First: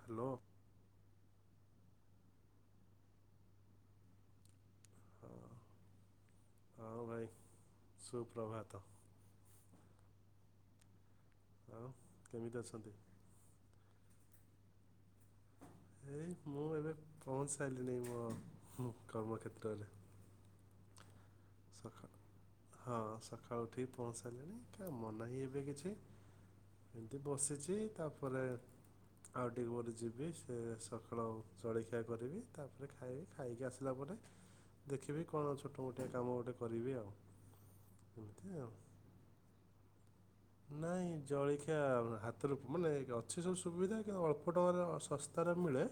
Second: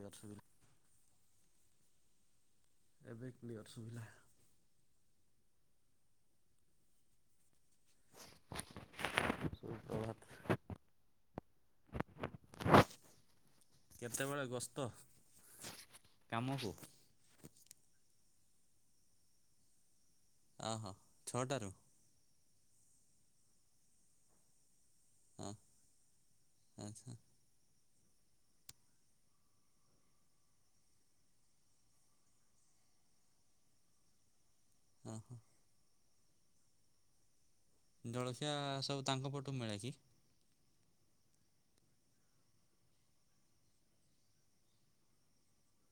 Hello ଏବେ clear ସୁଭିଲା। ହଁ ହଁ ଭାଇ ସୁପ୍ରଭାତ। ଭାତ ଆଉ କେମିତି ଅଛନ୍ତି? କେତେବେଳେ ଗ୍ରସ୍ତ। ଏଇ ମୁଁ ଏବେ ପହଞ୍ଚିସାରିଲିଣି ମୋର କର୍ମକ୍ଷେତ୍ରରେ ହଁ ହଁ। ଛଅଟାରୁ? ସକାଳ ହଁ ସକାଳୁ ଉଠିକି ପହଞ୍ଚାରିଲେଣି। ମ ନାହିିଁ ହଁ ଏବେ କିଛି ଆଚ୍ଛା ଏମିତି ବସିଛି। ତାପରେ ଆଉ ଟିକେ ପରେ ଯିବି ସେ ସକାଳ ଜଳଖିଆ କରିବି ତାପରେ ଖାଇବି ଖାଇକି ଆସିଲା ପରେ ଦେଖିବି ଓହୋ। କଣ ଛୋଟ ମୋଟ [unintelligible] ଗୋଟେ କରିବି ଆଉ। ଏମିତି ଜଳଖିଆ ଆଉ ସବୁ ତାଙ୍କ ପଟୁ ମିଳେ କି? ନାଇଁ ଜଳଖିଆ ହାତରୁ ମାନେ ଅଛି ସବୁ ସୁବିଧା କିନ୍ତୁ ଅଳ୍ପ ଟଙ୍କାରେ ଶସ୍ତାରେ ମିଳେ।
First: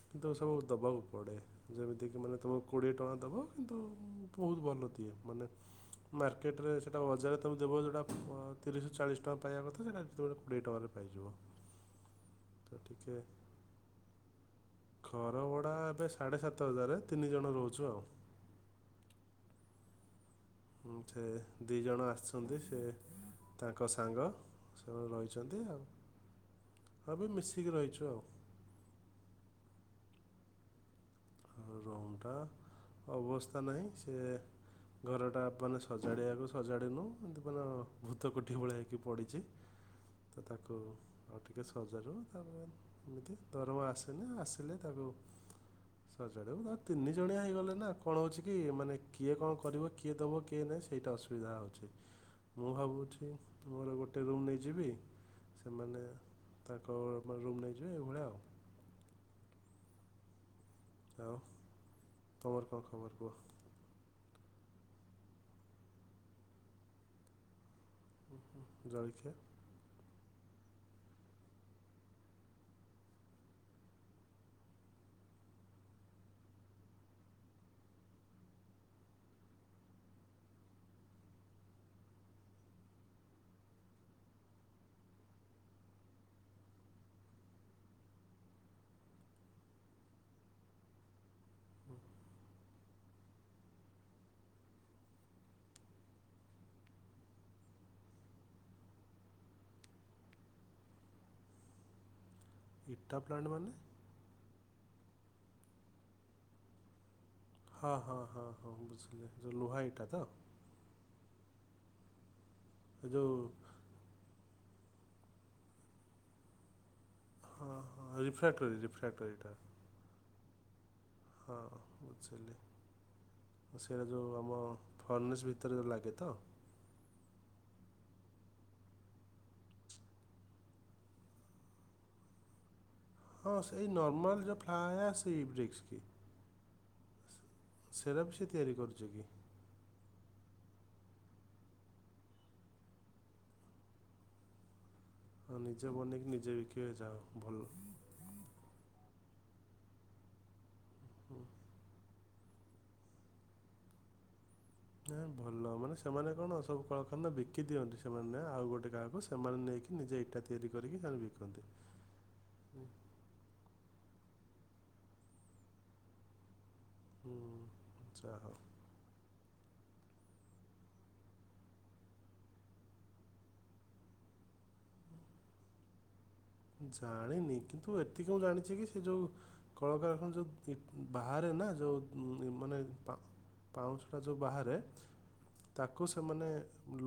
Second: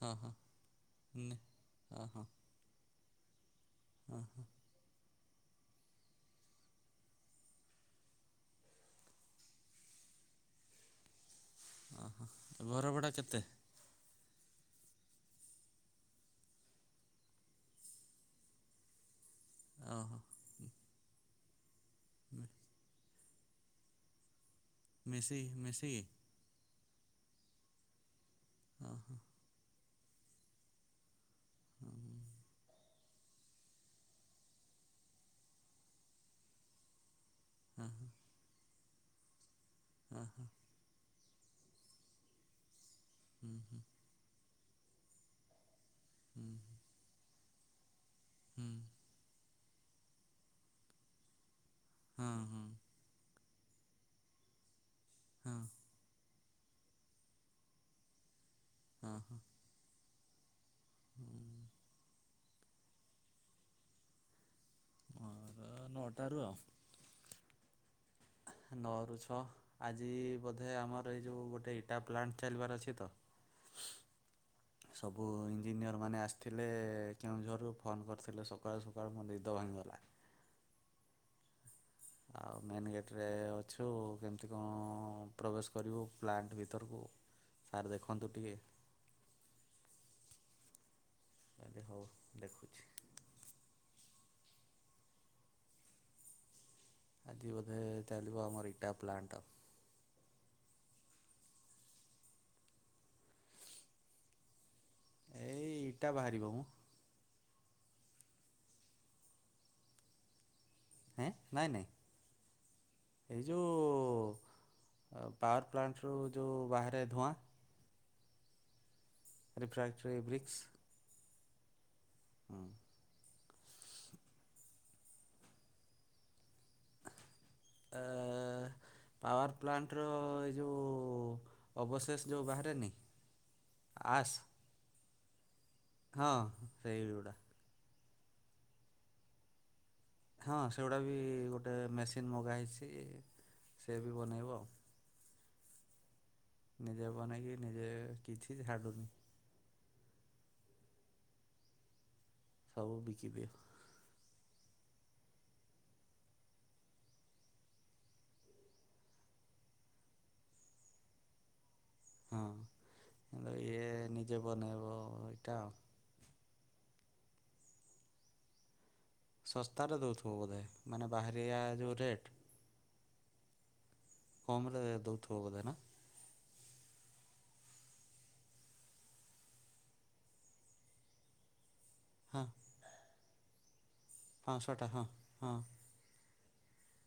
ହଁ ହଁ କିନ୍ତୁ ସବୁ ଦବାକୁ ପଡେ ନେ ଯେମିତି କିି ଓହୋ ମାନେ ତମକୁ କୋଡିଏ ଟଙ୍କା ଦେବୁ କିନ୍ତୁ ଓହୋ ବହୁତ ଭଲ ଦିଏ। ମାନେ ମାର୍କେଟରେ ସେଟା ବଜାରେ ତମେ ଦେବ ଯଉଟା ତିରିଶରୁ ଚାଳିଶ ଟଙ୍କା ପାଇବା କଥା ସେଟାତେବେଳେ କୋଡ଼ିଏଟଙ୍କାରେ ପାଇଯିବ। ଓ ହୋ ତ ଘରଭଡ଼ା ଟିକେ କେତେ? ଘର ଭଡା ଏବେ ସାଢେ଼ ସାତ ହଜାର ତିନି ଜଣ ରହୁଛୁ ଆଉ। ଓହୋ ସେ ଦୁଇ ଜଣ ଆସିଛନ୍ତି ସେ ତାଙ୍କ ସାଙ୍ଗ ମିଶିକି ମିଶିକି। ହ ବି ମିଶିକି ରହିଛୁ ଆଉ। ଓ ହୋ। ରୁମ୍ଟା ଅବସ୍ଥା ନାହିଁ ସେ ଘରଟା ମାନେ ସଜାଡ଼ିବାକୁ ସଜାଡ଼ିନୁ ଦୀବନ ହଁ ହଁ ଭୂତ କୋଠି ଭଳିଆ ହେ କି ପଡ଼ିଛି। ହଁ ତ ହଁ। ତାକୁ ଆଉ ଟିକେ ସଜାଡ଼ିବୁ ତା ଏମିତି ହୁଁ ହୁଁ ଦରମା ଆସେନା ଆସିଲେ ତାକୁ ସ ହୁଁ ତିନି ଜଣିଆ ହେଇଗଲେ ନା କଣ ହଉଛି କି ହୁଁ ମାନେ କିଏ କଣ କରିବ କିଏ ଦେବ କିଏ ନାହିଁ ସେଇଟା ଅସୁବିଧା ହେଉଛି। ହଁ ହଁ ମୁଁ ଭାବୁଛି। ମୋର ଗୋଟେ ରୁମ୍ ନେଇଯିବି। ହଁ ସେମାନେ। ତାଙ୍କ ରୁମ୍ ନେଇଯିବେ ଏଇଭଳିଆ ଆଉ। ହଁ ହଁ। ଆଉ ତୁମର କଣ ଖବର କୁହ। ମୋର ନଅଟାରୁ ଆଉ। ନଅରୁ ଜଳଖିଆ ଛଅ ଆଜି। ବୋଧେ ଆମର ଏଇ ଯୋଉ ଗୋଟେ ଇଟା ପ୍ଲାଣ୍ଟ ଚାଲିବାର ଅଛି ତ ସବୁ ଇଞ୍ଜିନିୟର ମାନେ ଆସିଥିଲେ କେଉଁଝୋରରୁ ଫୋନ କରିଥିଲେ ସକାଳୁ ସକାଳୁ ମୋ ନିଦ ଭାଙ୍ଗିଗଲା। ଆଉ ମେନ୍ ଗେଟରେ ଅଛୁ କେମିତି କଣ ପ୍ରବେଶ କରିବୁ ପ୍ଲାଣ୍ଟ ଭିତରକୁ ସାର୍ ଦେଖନ୍ତୁ ଟିକେ। ଆରେ ହଉ ଦେଖୁଛି। ଆଜି ବୋଧେ ଚାଲିଭ ଆମର ଇଟା ପ୍ଲାଣ୍ଟ। ଇଟା ପ୍ଲାଣ୍ଟ ମାନେ। ଏଇ ଇଟା ବାହାରିବ ମଁ। ହଁ ହଁ ହଁ ହଁ ବୁଝିଲି ଲୁହାଇଟା ତ। ଏଁ ନାଇଁ ନାଇଁ। ଏ ଯେଉଁ ଏଇ ଯୋଉ। ପାୱାର ପ୍ଲାଣ୍ଟ ରୁ ଯୋଉ ବାହାରେ। ଧୂଆଁ। ହ ରିଫ୍ରାକ୍ଟ କରି ରିଫ୍ରାକ୍ଟ। ରିଫ୍ରାଏ ଫର ଏଭ୍ରି। [inaudible] ହଁ ବୁଝିଲେ ସେଇଟା ଯେଉ ଆମ ଫନିସ୍ ଭିତରେ ଲାଗେ ତ। ପାୱାର ପ୍ଲାଣ୍ଟର ଏ ଯେଉଁ ଅବଶେଷ ଯେଉଁ ବାହାରେନି। ହଁ ସେଇ ଆସ୍ ନର୍ମାଲ ଯୋଉ ଫ୍ଲାଏ ଆସେ। ସେଇ ବ୍ରିକ୍ସ। ହଁ। ସେଇଗୁଡା। ସିପ୍ ସେ ତିଆରି କରୁଛି କି? ହଁ ସେଗୁଡ଼ା ବି ଗୋଟେ ମେସିନ୍ ମଗା ହେଇଛି ସେ ବି ବନେଇବ ଆଉ। ହଁ ନିଜେ ବନିଇକି ନିଜ। ନିଜେ ବନେଇକି ନିଜେ କିଛି ଛାଡୁନି। ହୁଁ। ସବୁ ବିକିଦିଅ। ନା ଭଲ ମାନେ ସେମାନେ କଣ ସବୁ କଳଖାନ ବିକି ଦିଅନ୍ତି ସେମାନେ ଆଉ ଗୋଟେ କାହାକୁ ସେମାନେ ନେଇକି ନିଜେ ଇଟା ତିଆରି କରିକି ତାକୁ ବିକନ୍ତି। ଏ ନିଜେ ବନେଇବ ଇଟା। ହୁଁ ଯାହଉ। ଶସ୍ତାରେ ଦଉଥିବ ବୋଧେ ମାନେ ବାହାରିିବା ଯୋଉ ରେଟ କମ ରେ ଦଉଥିବ ବୋଧେ ନା। ଜାଣିନି କିନ୍ତୁ ଏତିକି ମୁଁ ଜାଣିଛି କି ସେ ଯୋଉ କଳକାରଖାନା ଯୋଉ ବାହାରେ ନା ଯୋଉ। ହଁ। ପାଉଁଶଟା ଯେଉଁ ବାହାରେ ପାଞ୍ଚଶହ ଟା ହଁ ହଁ ତାକୁ ସେମାନେ।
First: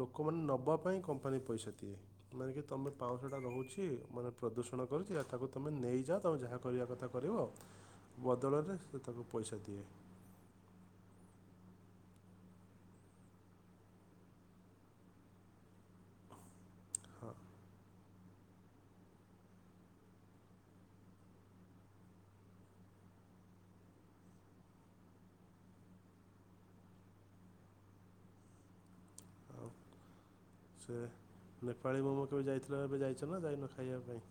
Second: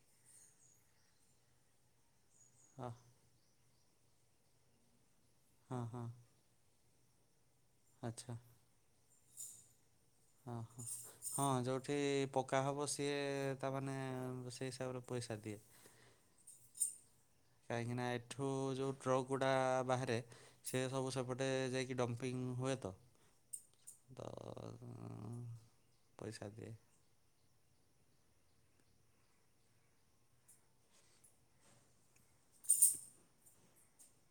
ଲୋକମାନେ ନବା ପାଇଁ କମ୍ପାନୀ ପଇସା ଦିଏ। ମାନେ କି ହଁ ତମେ ପାଉଁଶ ଟା ରହୁଛି। କି ମାନେ ପ୍ରଦୂଷଣ କରୁଛି। ତାକୁ ତମେ ହଁ ହଁ ନେଇଯାଅ, ତାପରେ ଯାହା କରିବା। [unintelligible] କରିବ। ବଦଳରେ [unintelligible] ପଇସାଦିଏ। ହ ହଁ ଯୋଉଠି ପକ୍କା ହବ ସିଏ ତାମାନେ ସେଇ ହିସାବରେ ପଇସା ଦିଏ। ହଁ କାହିଁକିନା ଏଠୁ ଯେଉଁ ଟ୍ରକ୍ ଗୁଡ଼ା ବାହାରେ ସେ ସବୁ ସେପଟେ ଯାଇକି ଡମ୍ପିଙ୍ଗ ହୁଏତ ତ ପଇସା ଦିଏ। ଆଉ ସେ, ନେପାଳୀ ମୋମ କେବେ ଯାଇଥିଲ ଏବେ ଯାଇଛ ନା ଯାଇନ ଖାଇବା ପାଇଁ।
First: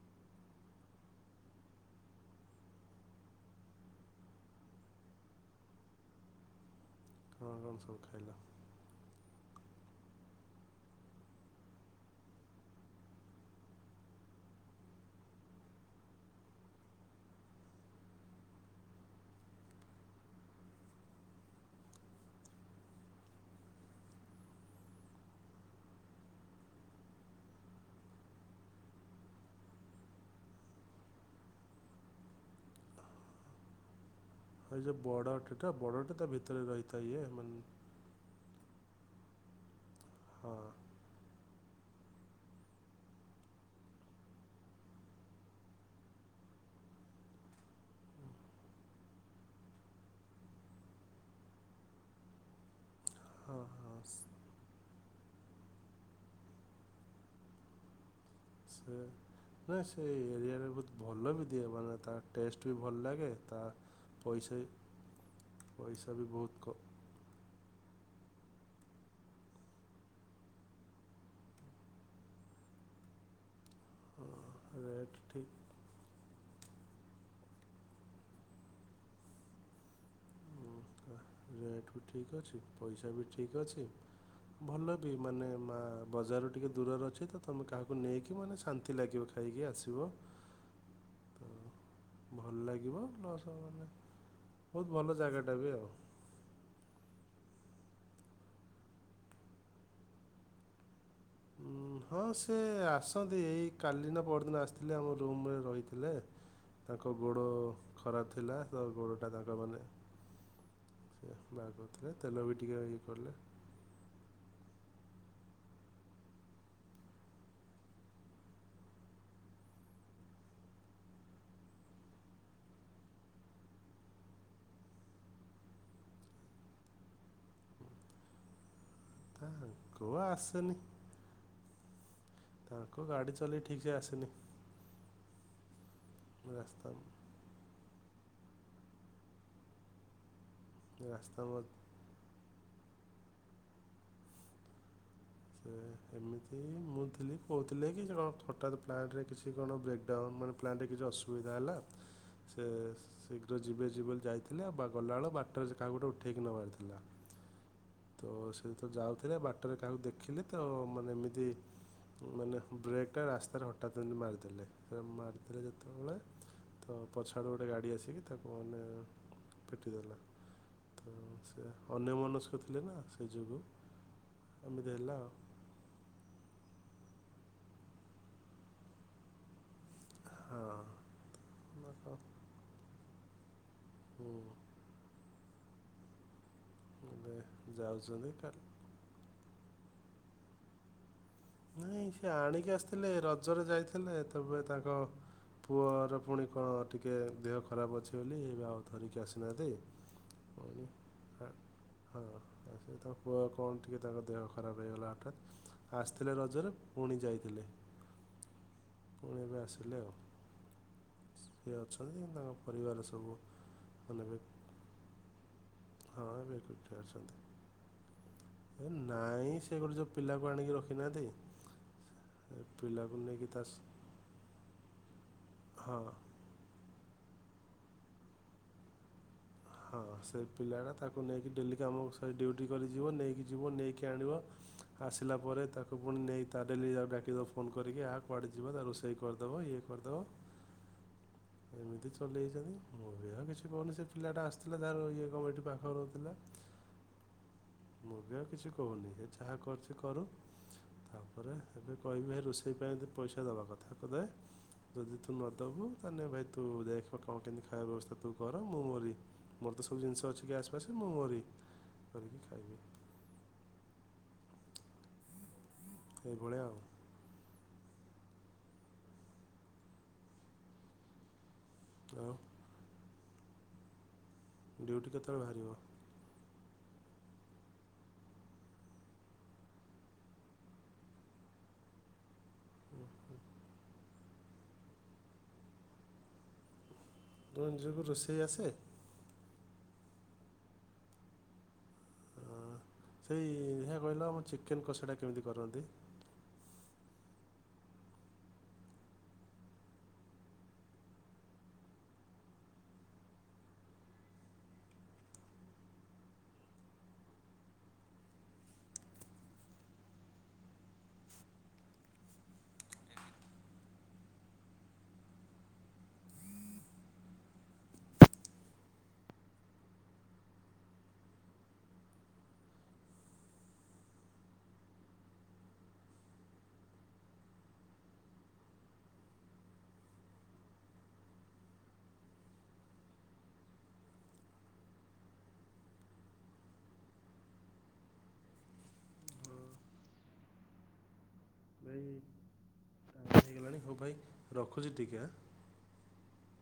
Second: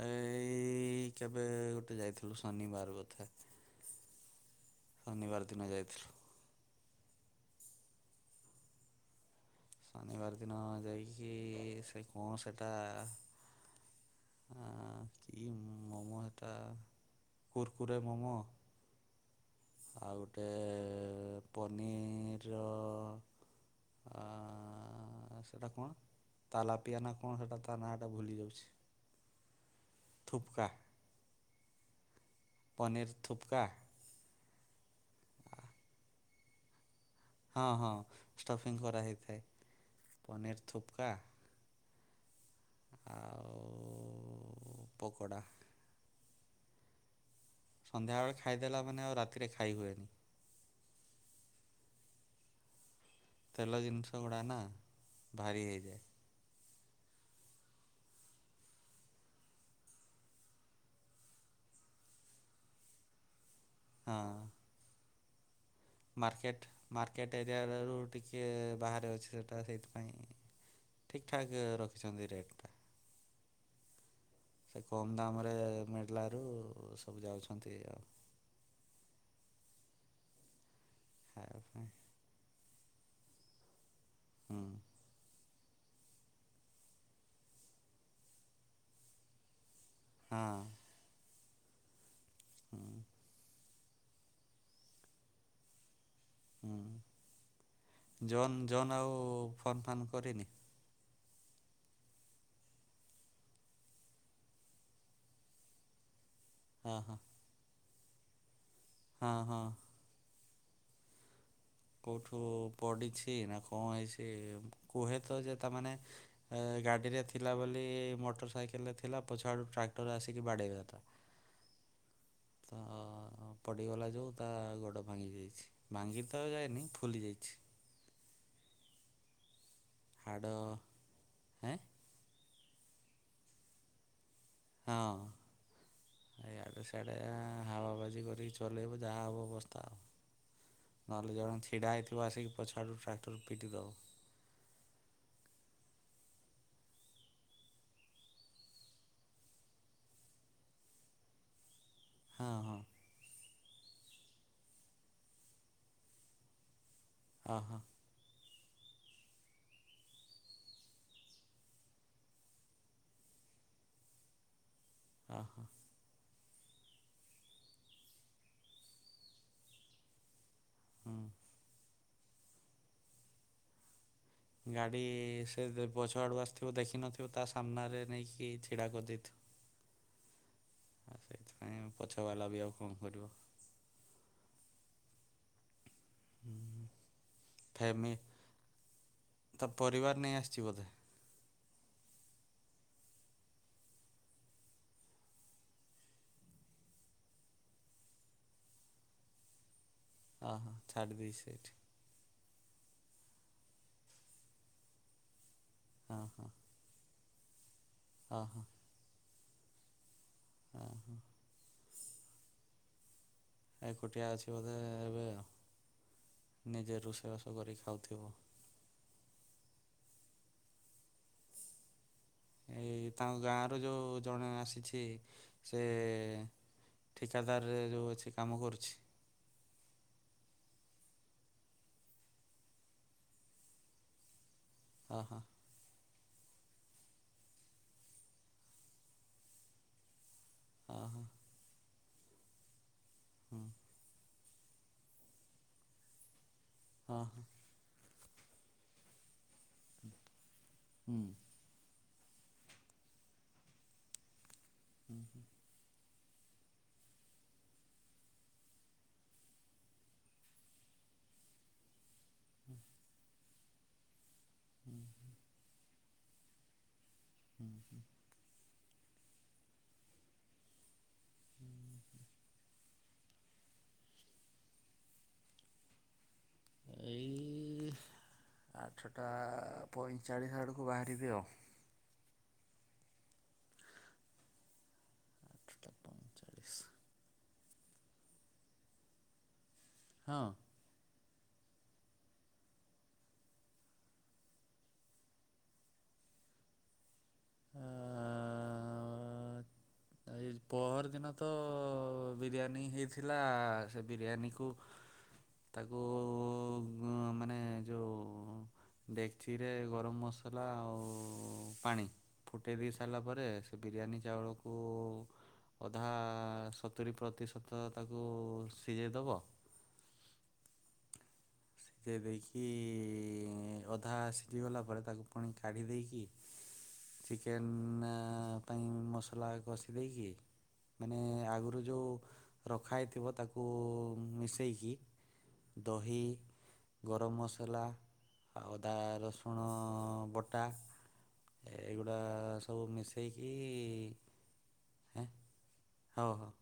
ଏଇ ଇ ଇ କେବେ ଗୋଟେ ଯାଇଥିଲୁ ଶନିବାର କଥା ଶନିବାର ଦିନ ଯାଇଥିଲୁ। [unintelligible] ଖାଇଲା। ଶନିବାର ଦିନ ଯାଇଚି ସେ କଅଣ ସେଟା। କି ମୋମୋ ସେଟା କୁର୍କୁରେ ମୋମୋ ଆଉ ଗୋଟେ ପନିର ର [unintelligible] ସେଇଟା କଣ ତାଲା ପିଆନା କଣ ସେଇଟା ତା ନାଁଟା ଭୁଲି ଯାଉଛି। [inaudible] ଥୁପକା ପନିର ଥୁପକା ଓଇ ଯେ ବଡ ଅଟେ ଟା ବଡ ଅଟେ ତା ଭିତରେ ର ତଏ ଏମାନ ଷ୍ଟପିଙ୍ଗ କରାହଇଥାଏ। ହଁ ପନିର ଥୁପକା ଆଉ [unintelligible] ପକଡ଼ା ସନ୍ଧ୍ୟାବେେଳେ ଖାଇଦେଲା ମାନେ ଆଉ ରାତିରେ ଖାଇ ହୁଏନି [inaudible] ହଁ ତେଲ ହଁ ଜିନଷ ଗୁଡ଼ା ନା। ଭାରି ହେଇଇଯାଏ। ସେ ନା ସେ ଏରିଆରେ ବହୁତ ଭଲ ବି ଦିଏ ମାନେ ତା ଟେଷ୍ଟ ବି ଭଲ ଲାଗେ ତା [unintelligible] ପଇସା ବି ବହୁତ ମାର୍କେଟ୍ କ ମାର୍କେଟେ [unintelligible] ଟିକେ ବାହାରେ ଅଛି ସେଇଟା ସେଇଥିପାଇଁ ଠିକ ଠାକ ରଖିଛନ୍ତି ରେଟ୍ ଟା ସେ କମ ରେଟ୍ ଠିକ୍ ଦାମରେ ମିଳିଲା। [unintelligible] ସବୁ ଯାଉଛନ୍ତି ଆଉ। ଖାଇବା ପାଇଁ [unintelligible] ଠିକ ଅଛି। ପଇସା ବି ଠିକ୍ ଅଛି। ହୁଁ। ଭଲ ବି ମାନେ। ମା ବଜାର ଟିକେ ଦୂରରେ ଅଛି ତ ତମେ କାହାକୁ ନେଇକି ମାନେ ଶାନ୍ତି ଲାଗିବ ଖାଇକି ଆସ। ହୁଁ। ଭଲ ଲାଗିବ ଲସ୍ ହବ [unintelligible] ବହୁତ ଭଲ ଜାଗାଟା ବି ଆଉ। ହୁଁ ଜନ୍ ଜନ୍ ଆଉ ଫନ୍ ଫାନ୍ କରିନି। ଉଁ ହଁ ସେ ଆସନ୍ତି ଏଇ କାଲି ନା ପରଦିନ ଆସିଥିଲେ ଆମ ରୁମରେ ରହିଥିଲେ। ହଁ ତାଙ୍କ ହଁ ଗୋଡ଼ ଖରା ଥିଲା। ହଁ ତଗୋଡ଼ଟାତାଙ୍କ ମାନେ। [inaudible] ତେଲ କଉଠୁ ବି ଟିକେ ଇଏ କଲେ ପଡିଛି ନା କଣ ହେଇଛି? କୁହେ ତ ଯେ ତାମାନେ ଗାଡ଼ିରେ ଥିଲା ବୋଲି ମୋଟର ସାଇକେଲରେ ଥିଲା ପଛଆଡ଼ୁ ଟ୍ରାକ୍ଟର ଆସିକି ବାଡ଼େଇବା ତା ତ ପଡ଼ିଗଲା ଯୋଉ ତା ଗୋଡ଼ ଭାଙ୍ଗି ଦେଇାଇଛି ଭାଙ୍ଗି। ଯାଏନି ଫୁଲି ଯାଇଛି। [inaudible] ଗଆ ହାଡ଼ ଆସନ। ହେଁ ତାଙ୍କୁ ଗାଡି ଚଲେଇ ଠିକ ସେେ ଆସେନି। ହଁ ଡେ ରାସ୍ତା ସେଆଡେ ହାବାବାଜି କର ରିକି ଚଲେଇବ ଯାହା ହବ ଅବସ୍ଥା ଆଉ। ନହେଲେ ରାସ୍ତା ଜଣ ମ ଛିଡା ହେଇଥିବ ଆସିକି। ଛାଡୁ ଟ୍ରାକ୍ଟର ପିଟି ଦଅ। ସେ ଏମିତି ମୁଁ ଥିଲି କହୁଥିଲେ କି କଣ ହଠାତ୍ ପ୍ଲାଣ୍ଟରେ କିଛି କଣ ବ୍ରେକ୍ଡାଉନ୍ ମାନେ ପ୍ଲାଣ୍ଟରେ କିଛି ଅସୁବିଧା ହେଲା। ହଁ ସେ ହଁ ଶୀଘ୍ର ଯିବେ ଯିବ। ଯାଇଥିଲେ ବା ଗଲାବେଳେ ବାଟରେ କାହା ଗୋଟେ ଉଠେଇକି ନବାରିଥିଲା। ଓହୋ ତ ସେ। ତ ଯାଉଥିଲେ ବାଟରେ କାହାକୁ ଦେଖ। ଦେଖିଲେ ତ ମାନେ ଏମିତି ମାନେ ବ୍ରେକ ଟା ରାସ୍ତାରେ ହଠାତ୍ ଏମିତି ମାରିଦେଲେ। ସେ ମରଦଥିଲେ ଓହୋ ଯେତବେଳେ। ତ ପଛାଡ଼ୁ ଗୋଟେ ଗାଡ଼ି ଆସିକି ତାକୁ ମାନେ ପିଟି ଦେଲା ତ ହୁଁ ସେ ଅନ୍ୟ ମନସ୍କ ଥିଲେ ନା ସେ ଯୋଗୁଁ ଏମିତି ଗାଡ଼ି ହେଲା ଆଉ ସେ ପଛ ଆଡୁ ଆସିଥିବ। ତ ଦେଖିନଥିବୁ ତା ସାମ୍ନାରେ ନେଇକି ଛିଡ଼ା କରିଦେଇଥିବ। ହଁ ଆ ସେଇଥିପାଇଁ ହଁ, ପଛ ବାଲା ବି ଆଉ। କଣ କରିବା। ହୁଁ। ଏବେ ଫ୍ୟାମି ଯାଉଛନ୍ତି କା ତା ପରିବାର ନେଇ ଆସିଛି ବୋଧେ। ନାଇଁ ସେ ଆଣିକି ଆସିଥିଲେ ରଜରେ ଯାଇଥିଲେ ତବେ ତାଙ୍କ ପୁଅର ପୁଣି କଣ ଟିକେ ଦେହ ଖରାପ ଅଛି ବୋଲି ଏବେ ଆଉ ଧରିକି ଆସିନାହାନ୍ତି। ଓ ହୋ ପୁଣି ଛଟ ଦେଇଇ ସେଇଠ୍। ହଁ ହଁ ସେ ତା କୁଅ କଣ ଟିକଏ ତାଙ୍କ ଦେହ ଖରାପ ହେଇଗଲା ହଠତ୍ ଆ ଥିଲେ ରଜରେ ପୁଣି ଯାଇଥିଲେ। ହ ହୋ। ପୁଣି ଏବେ ଆସିଲେ। ହ ହୋ। ସିଏ ଅଛନ୍ତି ତାଙ୍କ ପରିବାର ସବୁ ମାନେ ଏକୁଟିଆ ଏବେ ଅଛି ବୋଧେ ଏବେ ଆଉ। ହଁ ଏବେ ଏକୁଟିଆ ନିଜେ ରୋଷେଇ ଅଛନ୍ତି ରସ କରି ଖାଉଥିବ। ଏ ନାଇଁ ସେ ଗୋଟେ ଜଉ ପିଲାକୁ ଆଣିକି ରଖିନାହାନ୍ତି। ଏ ଏଇ ପିଲାକୁ ତାଙ୍କ ନେଇକି ଗାଁ ତା ର ଯଉ ଜଣେ ଆସିଛି। ଏଁତ ହଁ ସେଁ ଠିକାଦାର ରେ ଯଉ ଅଛି କାମ କରୁଛି। ହଁ, ସେ ପିଲାଟା ତାକୁ ନେଇକି ଡେଲି କାମକୁ ସେ ଡ୍ୟୁଟି କରି ଯିବ ନେଇକି ଯିବ ନେଇକି ଆଣିବ। ଆସିଲା ଓହୋ ପରେ ତାକୁ ପୁଣି ନେଇ ତା ଡେଲି ଯା ଡାକି ଦବୁ ଫୋନ୍ କରିକି ଏହା କୁଆଡ଼େ ଯିବା ତା ରୋଷେଇ କରିଦବା ଇଏ କରିଦବା। ଆ ହା। ଏମତି ଚଲେଇଚନ୍ତି। ମୁଁ ବି ଆଉ ହୁଁ କିଛି କହୁନି ସେ ପିଲାଟା ଆସିଥିଲା ତାର ଇଏ କ ଏଇଠି ପାଖରେ ରହୁଥିଲା। ଅଁ ହ। ମୁଁ ବି ଆଉ କିଛି କହୁନି ଏ ଯାହା କରୁଛି କରୁ ହୁଁ ତାପରେ ଏବେ କହିବେ ରୋଷେଇ ପାଇଁ କି ପଇସା ଦବା କଥା ତତେ ଯଦି ତୁ ହୁଁ ନଦବୁ। ତା ନେ ଭାଇ ତୁ ଦେଖ କଣ କେମିତି ଖାଇବା ବ୍ୟବସ୍ଥା ତୁ କର ମୁଁ ମୋରି ମୋର ତ ସବୁ ଜିନିଷ ଅଛି ଗ୍ୟାସ୍ ଫ୍ୟାସ୍ ମୁଁ ମୋରି କରିକି ଖାଇବି [unintelligible] ଏଇଭଳିଆ ଆଉ। ଆଉ। ଡ୍ୟୁଟି କେତେବେଳେ ଭାରିବ। ଏଇ ଆଠଟା ପଇଁଚାଳିଶ ଆଡ଼କୁ ବାହାରିବି ଆଉ। ଉଁ, ହୁଁ। ଆଠଟା ପଇଁଚାଳିଶ ତୁମ ଝିଅକୁୁ ରୋଷେଇ ଆସେ। ହଁ। ଆଁ ସେଇ ହିଆ କହିଲ ଆମ ଚିକେନ କଷାଟା କେମତି କରନ୍ତି। ଆଁ ଏ ପହରଦିନ ତ ବିରିୟାନୀ ହେଇଥିଲା ସେ ବିରିୟାନୀକୁ ତାକୁ ମାନେ ଯଉ ଡେକଚିରେ ଗରମ ମସଲା ଆଉ ପାଣି ଫୁଟାଇ ଦେଇ ସାରିଲା ପରେ ସେ ବିରିୟାନୀ ଚାଉଳକୁ। ଅଧା ସତୁରି ପ୍ରତିଶତ ତାକୁ ସିଜେଇ ଦବ। ସିଝେଇ ଦେଇକି ଅଧା ସିଝିଗଲା ପରେ ତାକୁ ପୁଣି କାଢ଼ି ଦେଇକି ଚିକେନ୍ ପାଇଁ ମସଲା କଷି ଦେଇକି ମାନେ ଆଗରୁ ଯଉ ରଖା ହେଇଥିବ ତାକୁ ମିଶେଇକି ଦହି ଗରମ ମସଲା ଆଉ ଅଦା ରସୁଣ ବଟା ଭାଇ ଏଗୁଡ଼ା ସବୁ ଟାଇମ୍ ମିଶେଇକି ହେଇଗଲାଣି ହଉ ଭାଇ ରଖୁଛି ଟିକେ ୟାଁ ଆଁ। ହଉ ହଉ।